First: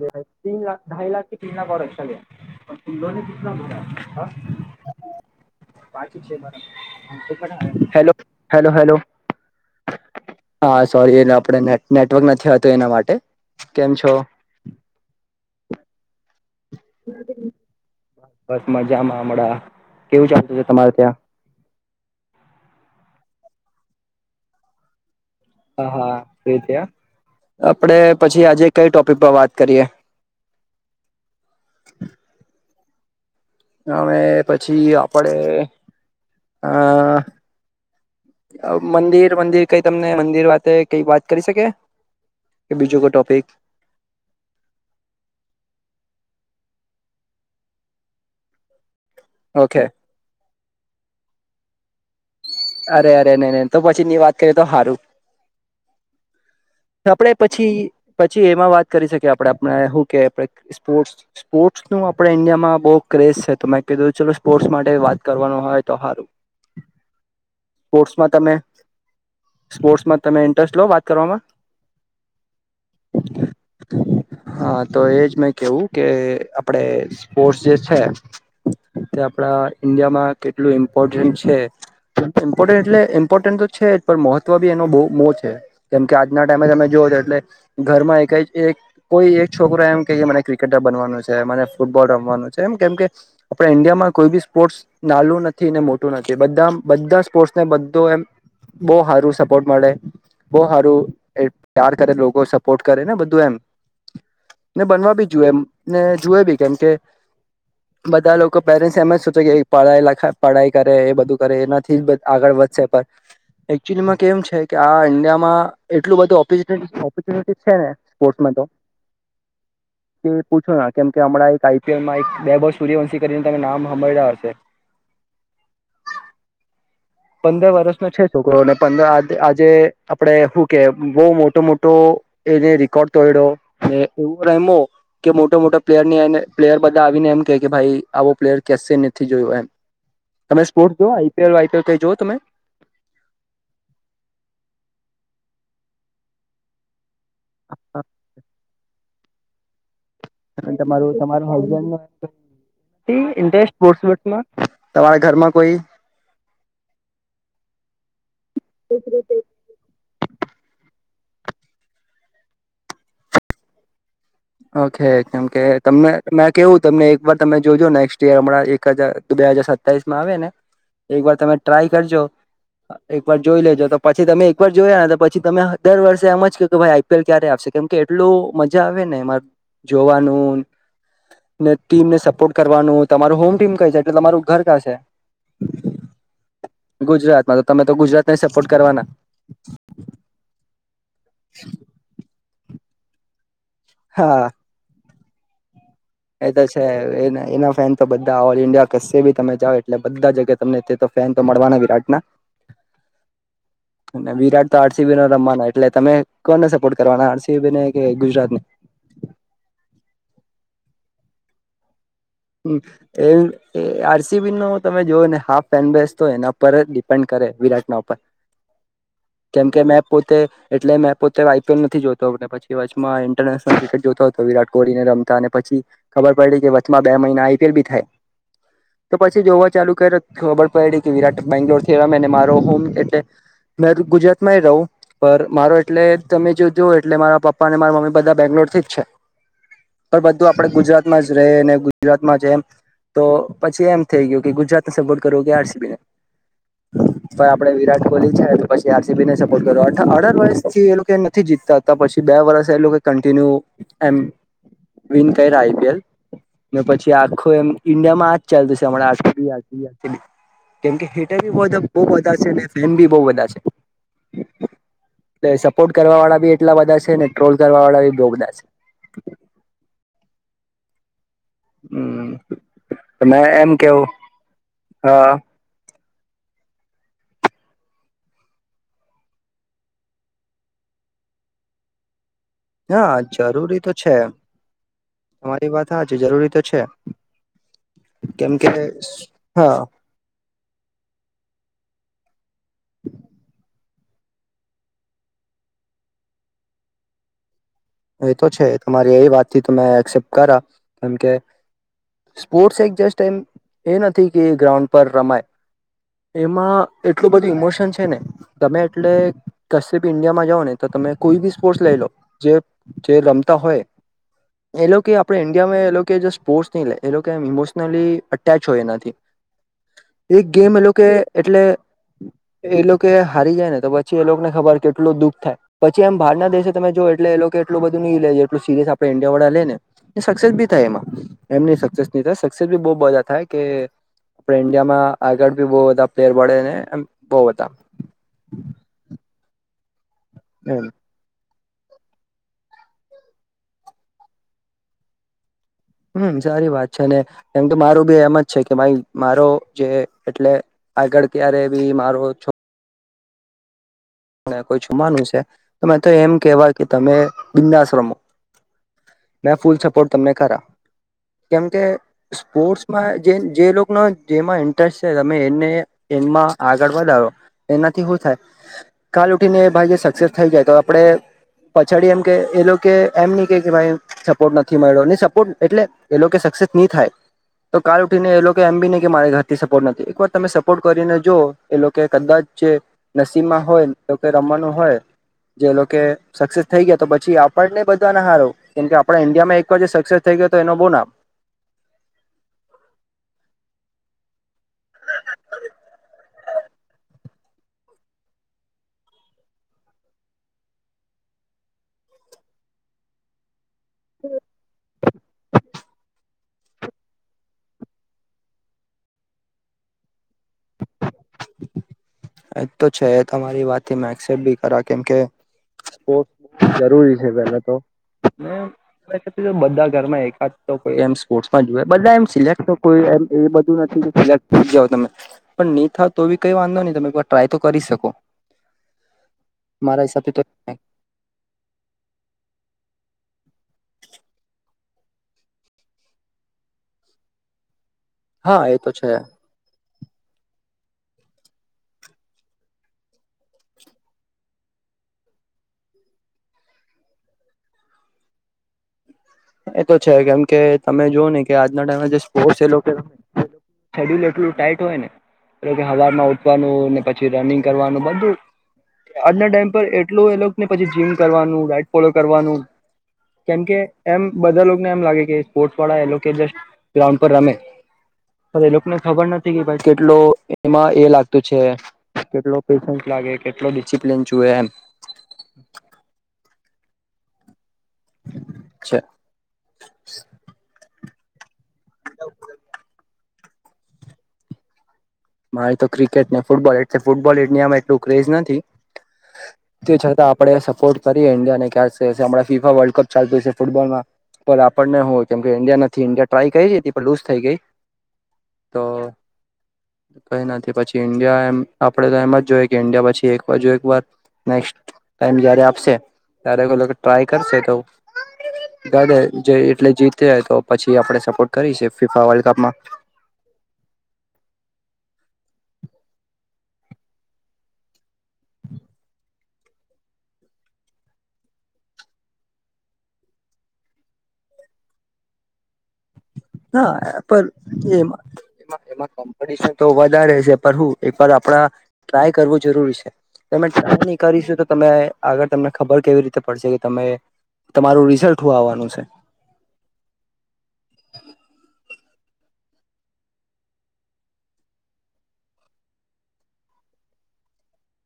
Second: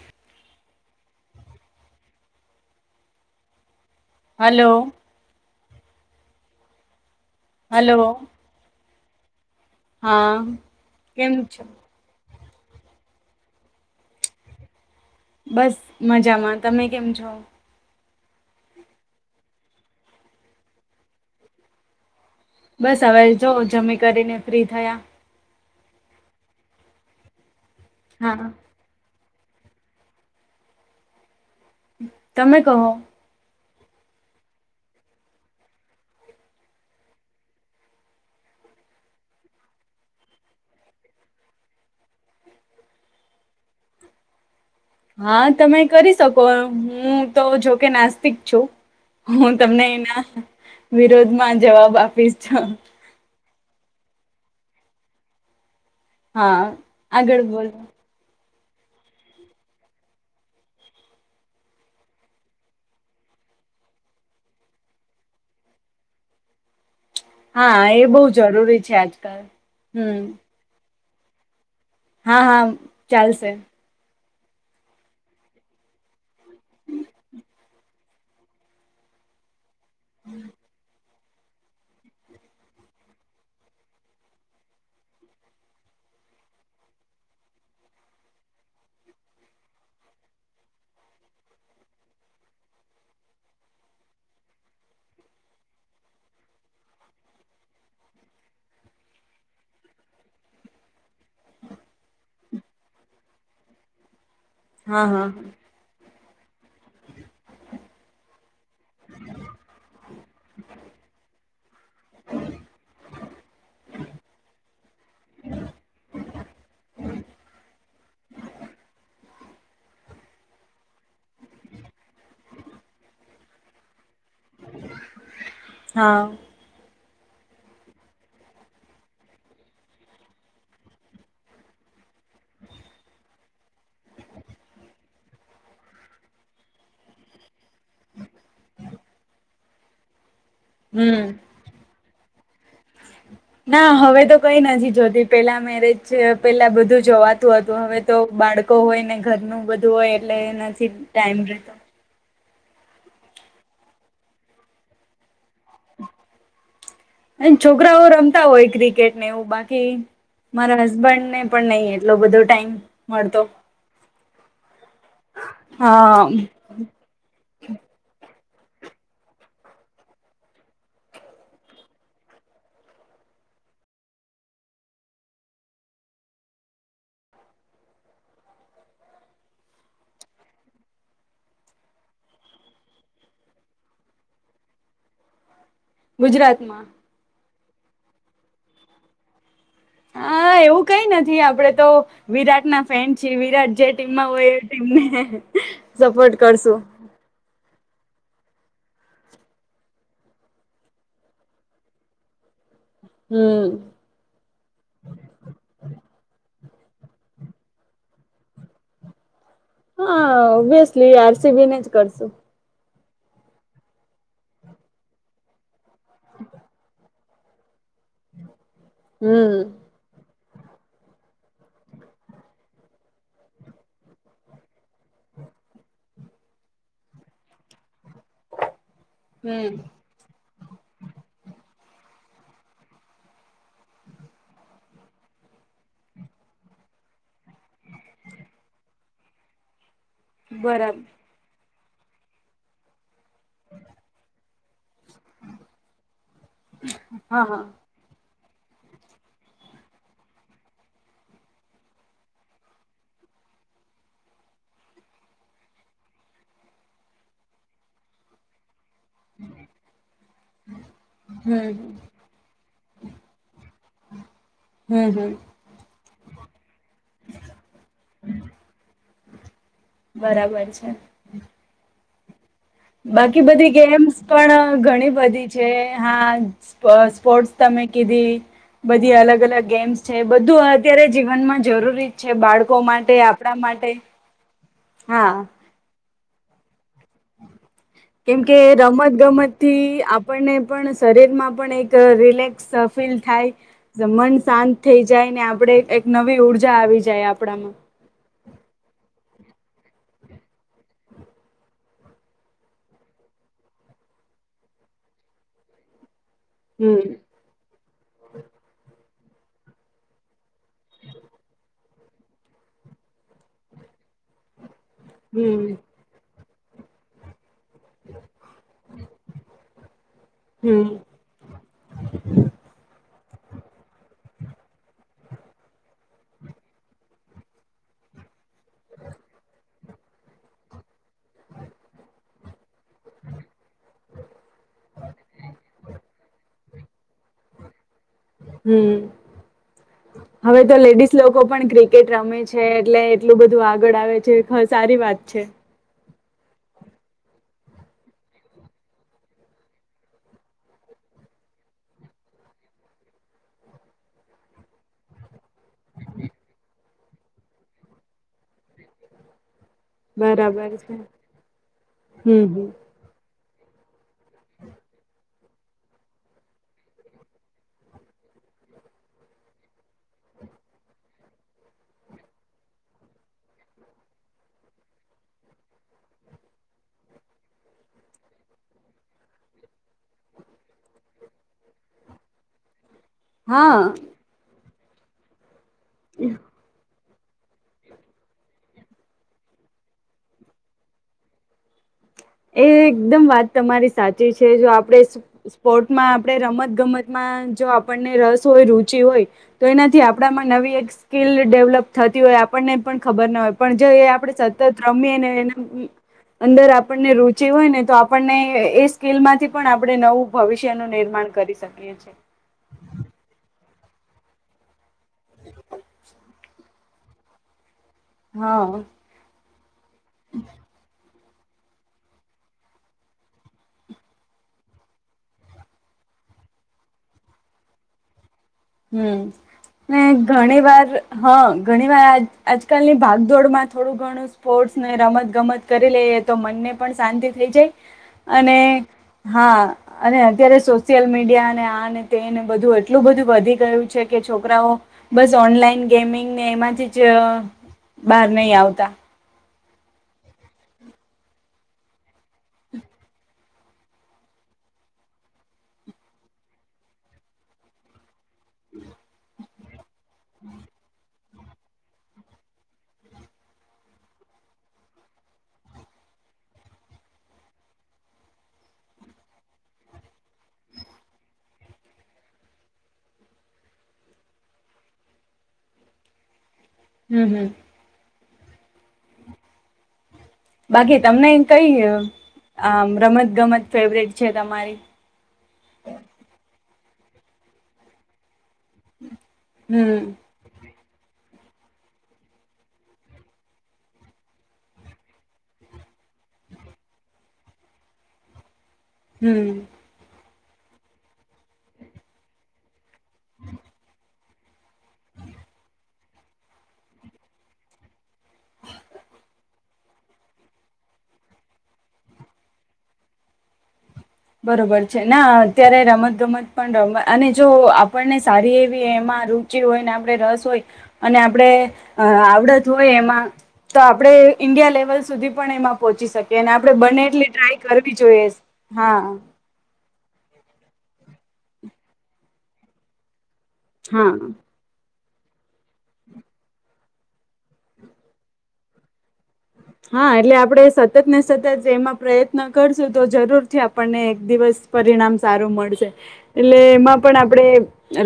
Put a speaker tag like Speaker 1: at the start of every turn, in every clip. Speaker 1: તે તિન લાખ ઢાઈ ના, [unintelligible]
Speaker 2: hello. Hello
Speaker 1: hello, hello hello. હા, સોરી એ
Speaker 2: કેમ
Speaker 1: આપડ
Speaker 2: છો
Speaker 1: નેટવર્ક નથીતું, એના માટે કેમ છો.
Speaker 2: બસ મજામાં, તમે કેમ છો?
Speaker 1: બસમા જમાડા કેવું ચાલતું છે, તમારે ત્યાં.
Speaker 2: સવારે જો જમી કરીને ફ્રી થયા.
Speaker 1: હા, હા એ આપડે
Speaker 2: હા
Speaker 1: પછી આજે, કઈ ટોપ. પીપા વાત કરીએ.
Speaker 2: તમે કહો.
Speaker 1: અને પછી, આપડે આ. મંદિર, મંદિર કઈ તમને મંદિર વાતે કઈ, વાત કરી શકે. એ બીજકો ટોપિક.
Speaker 2: હા, તમે કરી શકો હું, તો જોકે નાસ્તિક છું. હું,
Speaker 1: ઓકે
Speaker 2: તમને એના વિરોધમાં, જવાબ આપીશ. હા
Speaker 1: અરે અરે નહીં, નહીં તો પછી ની વાત કરીએ તો હારું. આપડે
Speaker 2: આગળ
Speaker 1: પછી,
Speaker 2: બોલો
Speaker 1: પછી. એમાં વાત કરી શકી, આપડે આપણે શું કે સ્પોર્ટ્ સ્પોર્ટ્સનુ આપણે ઇન્ડિયામાં બહુ ક્રેઝ સે, તો મેં કીધું ચલો સ્પોર્ટ્સ માટે વાત કરવાનું હોય, તો હારું.
Speaker 2: હા એ બહુ
Speaker 1: સ્પોર્ટ્સમાં, તમે
Speaker 2: જરૂરી છે આજકાલ હમ
Speaker 1: સ્પોર્ટ્સમાં તમે ઇન્ટરેસ્ટ લો વાત કરવામાં?
Speaker 2: હા, હા ચાલશે.
Speaker 1: હા, તો એજ મેં કેવું કે આપડે સ્પોર્ટસ જે છે. તે આપડા ઈન્ડિયામાં કેટલું, ઇમ્પોર્ટન્ટ છે. ઇમ્પોર્ એટલે ઇમ્પોર્ટન્ટ તો છેજ, પણ મહત્વ બી એનો બહુ મો છે, જેમ કે આજના ટાઈમે તમે જો. એટલે ઘરમાં, એક કોઈ એક છોકરો એમ કે મને ક્રિકેટર બનવાનું છે, મને ફૂટબોલ. રામવા નુ છે, કેમ કે આપ ઈન્ડિયામાં કોઈ બી સ્પોર્ટ નાલું નથી, ને મોટું નથી બધા. બધા સ્પોર્ટસ ને બધું એમ બહું સારું સપોર્ટ મળે. બહુ સારું એ પ્યાર કરે લોકો સપોર્ટ કરેને બધું એમ. ને
Speaker 2: હા
Speaker 1: બનવા બી
Speaker 2: હા
Speaker 1: જોવેએ એ ને જુવે બી કેમ કે. બધા લોકો પેરેન્ટ્સ એમ જ સૂચે કે પડાઈ લખાય પઢાઈ કરે એ બધું કરે. થી આગળ વધશે પણ. એકચુલીમાં કેમ છે કે આ ઇન્ડિયામાં એટલું બધું ઓપોર્ચ્યુનિટી છે ને સ્પોર્ટ્સમાં તો. [inaudible] કે પૂછો કેમ કે હમણાં એક આઈપીએલમાં વેબવ સૂર્યવંશી કરીને તમે નામ સાભડા હતા.
Speaker 2: હા.
Speaker 1: પંદર વર્ષનો છે છોકરોને પર આજે આપડે શું કે બહું મોટો મોટો. એને રેકોર્ડ તોડ્યોને એવું રમો કે મોટા મોટા પ્લેયર ને પ્લેયર બધા આવીને એમ. કે ભાઈ આવો પ્લેયર કસે નથી જોયયો એમ. તમે સ્પોર્ટ્સ જોઓ
Speaker 2: હમ
Speaker 1: આઈપીએલ વાઈપીએલ કઈ જોઓ તમે.
Speaker 2: ના હવે તો કઈ નથી જોતી પેલા મેરેજ પેલા બધું જોવા. હતું હવે તો બાળકો હોય ને ઘરનું બધું હોય. એટલે નથી
Speaker 1: તમારું
Speaker 2: ટાઈમ
Speaker 1: તમારું
Speaker 2: રહેતો
Speaker 1: હસબન્ડ. ઇન્ટરેસ્ટમાં તમારા ઘરમાં. કોઈ.
Speaker 2: અને રમતા હોય ક્રિકેટનેું બાકી મારા હસબન્ડ. ને પણ નહી એટલો બધો ટાઈમ મળતો.
Speaker 1: ઓકે કેમ કે તમને
Speaker 2: હા
Speaker 1: મે કેવું તમને એક વાર તમે જોજો નેક્સ્ટ ઈયર હણાં. એક હજાર બે હાજાર સતાવીસ માં આવે ને એક વાર તમે ટ્રાય કરજો. એક વાર જોઈ લેજો તો પછી તમે એક વાર જોયાને પછી તમે દર વર્ષે એમજ કે કે ભાઈ આઈપીએલ ક્યારે આપશે. કેમકે એટલું મજા આવે મારે જોવાનું. ને ટીમને સપોર્ટ કરવાનું તમારું હોમ ટીમ કઈ છે એટલે તમારું ઘર કાં છે
Speaker 2: ગુજરાતમાં
Speaker 1: ગુજરાતમાં તો તમે તો ગુજરાતને સપોર્ટ કરવાના
Speaker 2: હા એવું કઈ નથી આપડે તો વિરાટ ના ફેન છીએ વિરાટ જે ટીમમાં
Speaker 1: હા
Speaker 2: હોય એ ટીમને સપોર્ટ
Speaker 1: એ તો
Speaker 2: કરશું
Speaker 1: છે એ એના ફેન તો બધા ઓલ ઇન્ડિયા કશે બી તમે જાઓ એટલે બધા જગ્યા તમને તે તો ફેન તો મળવાના વિરાટના
Speaker 2: હમ
Speaker 1: વિરાટ તો આરસીબી ન રમવાના એટલે તમે કોને કરવા આરસીબી કે ગુજરાતને
Speaker 2: હા ઓબ્વિયસલી આરસીબી ને જ કરશું
Speaker 1: ને એ આરસીબી નો તમે જો ને હાફ ફેન બેસ્ટ તો એના પર ડિપેન્ડ કરે વિરાટના ઉપર કેમ કે
Speaker 2: હમ
Speaker 1: મેં પોતે એટલે મેં પોતે આઈપીએલ નથી જોતો પછી વચમાં ઇન્ટરનેશલ ક્રિકેટ જોતો હતો વિરાટ કોહલીને રમતા અને પછી ખબર પડી કે વચમાં બે મહિના આઈપીએલ બી થાય તો પછી જોવા
Speaker 2: હમ
Speaker 1: ચાલુ કરયું ખબર પડી કે વિરાટ બેંગ્લોર મારો હોમ એટલે મેં ગુજરાત માં રહું પણ મારો એટલે તમે જો જો એટલે મારા પપ્પા અને મારા મમ્મી બધા બેંગ્લોર થી છે પણ બધું આપડ
Speaker 2: બરાબર
Speaker 1: ગુજરાતમાં જ રહેં ગુજરાતમાં જ એમ તો પછી એમ થઇ ગયું કે ગુજરાતને સપોર્ટ કરવો કે આરસીબીને
Speaker 2: હા
Speaker 1: પણ
Speaker 2: હા
Speaker 1: આપડે વિરાટ કોહલી છે પછી આરસીબી ને સપોર્ટ કર્યો અઢાર વર્ષથી એ લોકો નથી જીતતા હતા પછી બે વર્ષ એ લોકો કન્ટિન્યુ એમ વિન કર આઈપીએલ પછી આખો એમ ઈન્ડિયામાં આજ ચાલતું છે કેમ કે હેટર બી
Speaker 2: હમ
Speaker 1: બહું બધા છે અને ફેન બી બહું બધા છે
Speaker 2: હમ હમ
Speaker 1: એ સપોર્ટ કરવા વાળા બી એટલા બધા છે ને ટ્રોલ કરવા વાળા બી બહું બધા છે [inaudible]
Speaker 2: બરાબર છે
Speaker 1: [inaudible]
Speaker 2: બાકી
Speaker 1: તમે
Speaker 2: બધી
Speaker 1: એમ કેવું
Speaker 2: ગેમ્સ પણ ઘણી
Speaker 1: હા
Speaker 2: બધી છે હા સ્પ સ્પોર્ટ્સ તમે કીધી બધી અલગ અલગ ગેમ્સ છે બધું અત્યારે જીવનમાં જરૂરી છે બાળકો
Speaker 1: હા
Speaker 2: માટે આપડા
Speaker 1: જરૂરી
Speaker 2: માટે
Speaker 1: તો છે
Speaker 2: હા
Speaker 1: તમારી વાત હા છે જરૂરી તો છે
Speaker 2: કેમ કે રમત ગમત
Speaker 1: હા
Speaker 2: થી આપણને પણ શરીરમાં પણ એક ચરિલેક્સ ફીલ થાય જમન શાંત થઈ જાય ને આપડે એક નવી ઉર્જા આવી જાય આપડામાં
Speaker 1: એ તો છે તમારી એ વાતથી તમે એક્સેપ્ટ કરા કેમકે સ્પોર્ટ્સ એક જસ્ટ એમ એ નથી કે ગ્રાઉન્ડ પર રમાય એમાં
Speaker 2: હમ
Speaker 1: એટલું બધું ઇમોશન છે ને ગમે એટલે કસેબી ઇન્ડિયામાં જાઓ ને તો તમે કોઈ બી સ્પોર્ટ્સ લઈ લો જે જે રમતા હોય એ લોકે આપડે
Speaker 2: હમ
Speaker 1: ઇન્ડિયામાં એ લોકે સ્પોર્ટ્સ નઈ લે એ લોકેમોસ ઇમોન પેલી અટેચ હોય એનાથી એક ગેમ એ
Speaker 2: હમ
Speaker 1: લોકે એટલે એ લોકે હારી જાય ને તો પછી એ લોકને ખબર કેટલું દુઃખ થાય પછી એમ બારના દેશ તમે જો એટલે એ લોકો એટલું બધું નહી લે સિરિય આપડ ન્ડિયા વાળા લે ને સક્સેસ બી થાય એમાં એમને ન સસેસ ન થાય તેબહુ મજા થાય કે આપણે ઇન્ડિયામાં આગળ ભી બહુ બધા પ્લેર મળેને એ બહુ બધા
Speaker 2: હમ હવે તો
Speaker 1: એમ
Speaker 2: લેડીસ લોકો પણ ક્રિકેટ રમે છે એટલે એટલું બધું આગળ આવે છે સારી વાત છે
Speaker 1: હમ સારી વાત છે ને એમ તો મારું બી એમ જ છે કે ભાઈ મારો જે એટલે આગળ ક્યારે બી મારો છો મેકોઈ જુવાનું છે તો મેં તો એમ કેવા કે તમે બિંદાશ્રમો ફૂલ સપોર્ટ તમને કરા
Speaker 2: બરાબર છે
Speaker 1: કેમ કે
Speaker 2: હમ હમ
Speaker 1: સ્પોર્ટસમાં જે જે લોકોનો જેમાં ઇન્ટરેસ્ટ છે તમે એને એમાં આગળ વધારો એનાથી હું કાલ ઉઠીને ભાઈ સક્સેસ થઈ જાય તો આપણે પછાડી એમ કે એ લોકો એમ નહી કે ભાઈ સપોર્ટ નથી મળ્યો નહી સપોર્ટ એટલે એ લોકો સત ની થાય તો કાર ઉઠીને એ લોકો એમ બી નહી કે મારા ઘરથી સપોર્ટ નથી એક વાર તમે સપોર્ટ કરીને જો એ લોકો કદાચ જે નસીબમાં
Speaker 2: હા
Speaker 1: હોય એ લોકે મવાનું હોય જે લોકો સક્સેસ થઈ ગયા તો છી આપણને બધાને હારો કેમ કે આપણા ઇન્ડિયા માં એક વાર સક્સેસ થઈ ગયો તો એનો બહુ નામ [unintelligible]
Speaker 2: એ એકદમ વાત તમારી સાચી છે જો આપણે સ્પોર્ટમાં આપણે રમત ગમતમાં હા જો આપણને રસ હોય રુચિ હોય તો એનાથી આપણામાં નવી એક સ્કીલ ડેવલપ થતી હોય આપણને પણ ખબર ના હોય પણ જો એ આપણે સતત રમીને એ અંદર આપણ ને રુચિ હોય ને તો આપણને એ સ્કીલ માંથી પણ આપણે નવું ભવિષ્યનું નિર્માણ કરી શકીએ છી
Speaker 1: એજ તો છે તમારી વાતથી મે એક્સેપ્ટ ભી કરા કેમ કે જરૂરી છે પેલા તો
Speaker 2: હા
Speaker 1: બધા ઘરમાં એકાદ તો કોઈ એમ સ્પોટ મા જુવે બધા એમ સિલેક્ટ કોઈ એમ એ બધું નથી કે સિલેક્ટ થઈ જઓ તમે પણ નહી થાય તો કઈ વાંધો નહી તમે ટ્રાય તો કરી શકો
Speaker 2: હમ ને
Speaker 1: મારા હિસાબથી તો
Speaker 2: ઘણી વાર હા ઘણી વાર આજકાલની ભાગદોડ માં થોડું ઘણું સ્પોર્ટ્સને રમત ગમત કરી લઈએ તો મનને પણ શાંતિ થઈ જાય અને
Speaker 1: હા એ તો છે
Speaker 2: હા અને અત્યારે સોશિયલ મીડિયા ને આને તેને બધું એટલું બધું વઘી તે હુ છે કે છોકરાઓ બસ ઓનલાઈન ગેમિંગને એમાંથીજ બહાર નહી આવતા
Speaker 1: એ તો છે કેમ કે તમે જોુઓ ને કે આજના ટાઈમે જે સ્પોર્ટ એ શેડ્યુલ એટલું ટાાઈટ હોય ને એ કે હવારમાં ઉઠવાનું ને પછી રનિંગ કરવાનું બધું આજના ટાઈમ પર એટલોું એલોને પછી જીમ કરવાનું રાઈટ ફોલો કરવાનું કેમકે એમ બધા લોકોને એમ લાગે કે સ્પોર્ટ્સ વાળા એ લોકો જ ગ્રાઉન્ડ પર રમે અરે એ લોકોને ખબર નથી કે ભાઈ કેટલો એમાં એ લાગતું છે. કેટલો પેશન્સ લાગે કેટલો ડિસિપ્લન જુએ એમ
Speaker 2: હમ હમ.
Speaker 1: અચ છેા [unintelligible]
Speaker 2: બાકી તમને કઈ આ રમત ગમત ફેવરેટ છે તમારી
Speaker 1: મારી તો ક્રિકેટ ને ફૂટબોલ એટ છે ફૂટબોલ એટની આમાં એટલું ક્રેઝ નથી. તે
Speaker 2: હમ
Speaker 1: છતાં આપડે ો કરીએ ઇન્ડિયા ને ફીફા વર્લ્ડ કપ ચાલતું છે ફૂટબોલમાં પણ આપણને હ કેમકે ઈન્ડિયા નથી ઇન્ડિયા ટ્રાય કરી હતી પણ લુઝ થઈ ગઈ તો
Speaker 2: [unintelligible]
Speaker 1: કઈ નથી પછી ઈન્ડિયા એમ આપડે તો એમ જ જોઈએ કે ઈન્ડિયા પછી એક એક વાર નેક્ ટાઈમ જારે આપશે ત્યારે ટ્રાય કરશે તો જે એટલે જીતે તો પછી આપડણે સપોર્ટ કરી છે ફીફા વર્લ્ડ કપમાં [inaudible]
Speaker 2: બરોબર છે ના અત્યારે રમતગમત પણ રમત અને જો આપણને સારી એવી એમાં રુચિ હોય આપણે રસ હોય અને આપણે આવડત હોય એમાં તો આપણે ઈન્ડિયા લેવલ સુધી પણ એમાં પહોંચી શકે અને આપણે બને
Speaker 1: હા
Speaker 2: એટલી ટ્રાય કરવી
Speaker 1: પણ એમાં
Speaker 2: જોઈએ. હા
Speaker 1: એમાં કોમ્પિટશન તો વધારે છે પણ હું એ આપડા ટ્રાય કરવું જરૂરી છે. તમે
Speaker 2: હા
Speaker 1: ની કરીશું તો તમે આગળ તમને ખબર કેવી રીતે પડશે કે તમે તમારું રિઝલ્ટ હુ આવવાનું છે
Speaker 2: હા એટલે આપડે સતત ને સતત એમાં પ્રયત્ન કરશું તો જરૂરથી આપણને એક દિવસ પરિણામ સારું મળશે એટલે એમાં પણ આપણેે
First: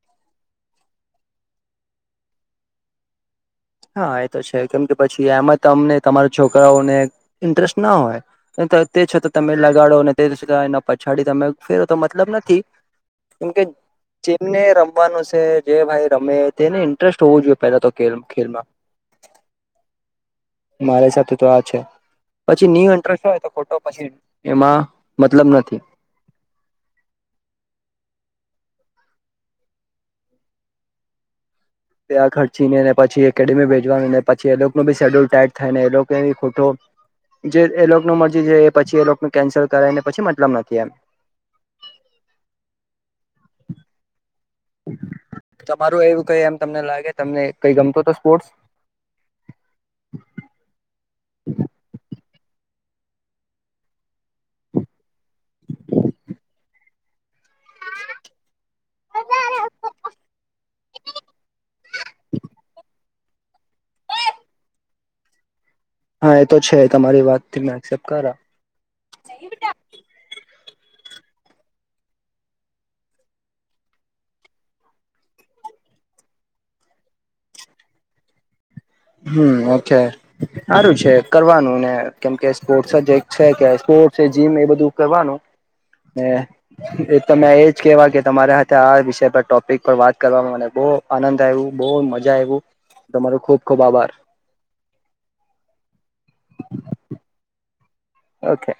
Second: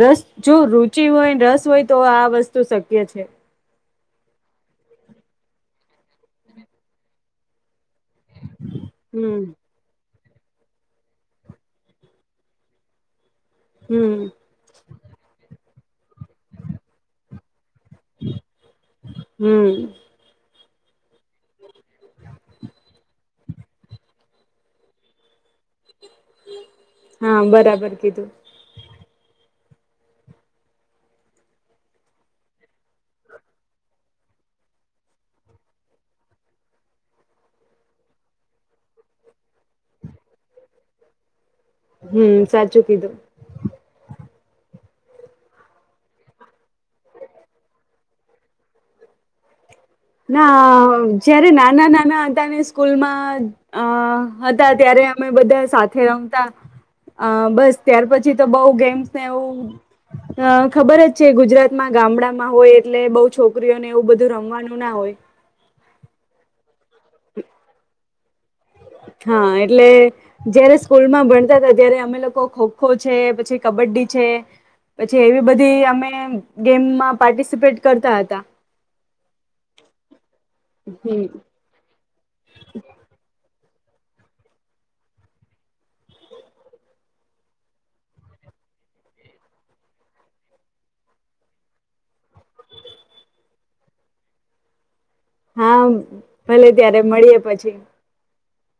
Speaker 2: રસ જો રુચિ હોય રસ હોય તો આ વસ્તુ શક્ય છે
Speaker 1: હા એ તો છે કેમ કે પછી એમાં તમને તમારા છોકરાઓને ઇન્ટરેસ્ટ ના હોય તે છ તો
Speaker 2: હમ
Speaker 1: તમે લગાડો [unintelligible] પછાડી તમે ફેરો તો મતલબ નથી કેમકે
Speaker 2: હમ
Speaker 1: જેમને રમવાનું છે જે ભાઈ રમે તેને ઇન્ટરેસ્ટ હોવું જો પેલા તો ખેલ ખેલમાં
Speaker 2: હમ.
Speaker 1: મારા હિસાબથી તો આ છે. પછી ન્યુ એન્ટરસ્ટ હોય તો ખોટો પછી એમાં મતલબ નથી
Speaker 2: હા બરાબર કીધું.
Speaker 1: ત્યાં ખર્ચીને ને પછી એકેડેમી ભેજવાનીને પછી એ લોકનુ બી શેડ્યુલ ટાઈટ થાય ને એલોકેની ખોટો જે એ લોકોનુ મરજી જે એ પછી એલોકનું કેન્સલ કરે ને પછી મતલબ નથી એમ
Speaker 2: હમ સાચું કીધું.
Speaker 1: તમારું એવું કઈ એમ તમને લાગે તમને કઈ ગમતો હતો સ્પોર્ટસ [inaudible]
Speaker 2: જય્યારે નાના નાના હતા ને સ્કૂલમાં અ હતા ત્યારે અમે બધા સાથે રમતા અ બસ ત્યાર પછી તો બોવ ગેમ્સ ને એવું અ ખબર જ છે ગુજરાતમાં ગામડામાં હોય એટલે બોવ છોકરીઓને એવું બધું રમવાનું સુના હોય
Speaker 1: હા એ તો છે તમારી વાતથી મે એક્સેપ્ટ કરા
Speaker 2: હા એટલે જ્યારે સ્કૂલ માં ભણતા હતા ત્યારે અમે લોકો ખોખો છે પછી કબડ્ડી છે પછી એવી બધી અમે ગેમમાં પાર્ટિસિપેટ કરતા હતા
Speaker 1: હમ છે સારું છે
Speaker 2: હમ
Speaker 1: કરવાનું ને કેમકે સ્પોર્ટ જ એક કે કે સ્પોર્ટસ છે જીમ એ બધું કરવાનું એ તમે એજ કેવા કે તમારા હાથે આ વિષય પર ટોપિક પર વાત કરવામાં મને બો બો આનંદ આયવું બો મજા આયવું તમારો ખુબ ખુબ આભાર
Speaker 2: હા ભલે ત્યારે મળીએ પછી
Speaker 1: ઓકે.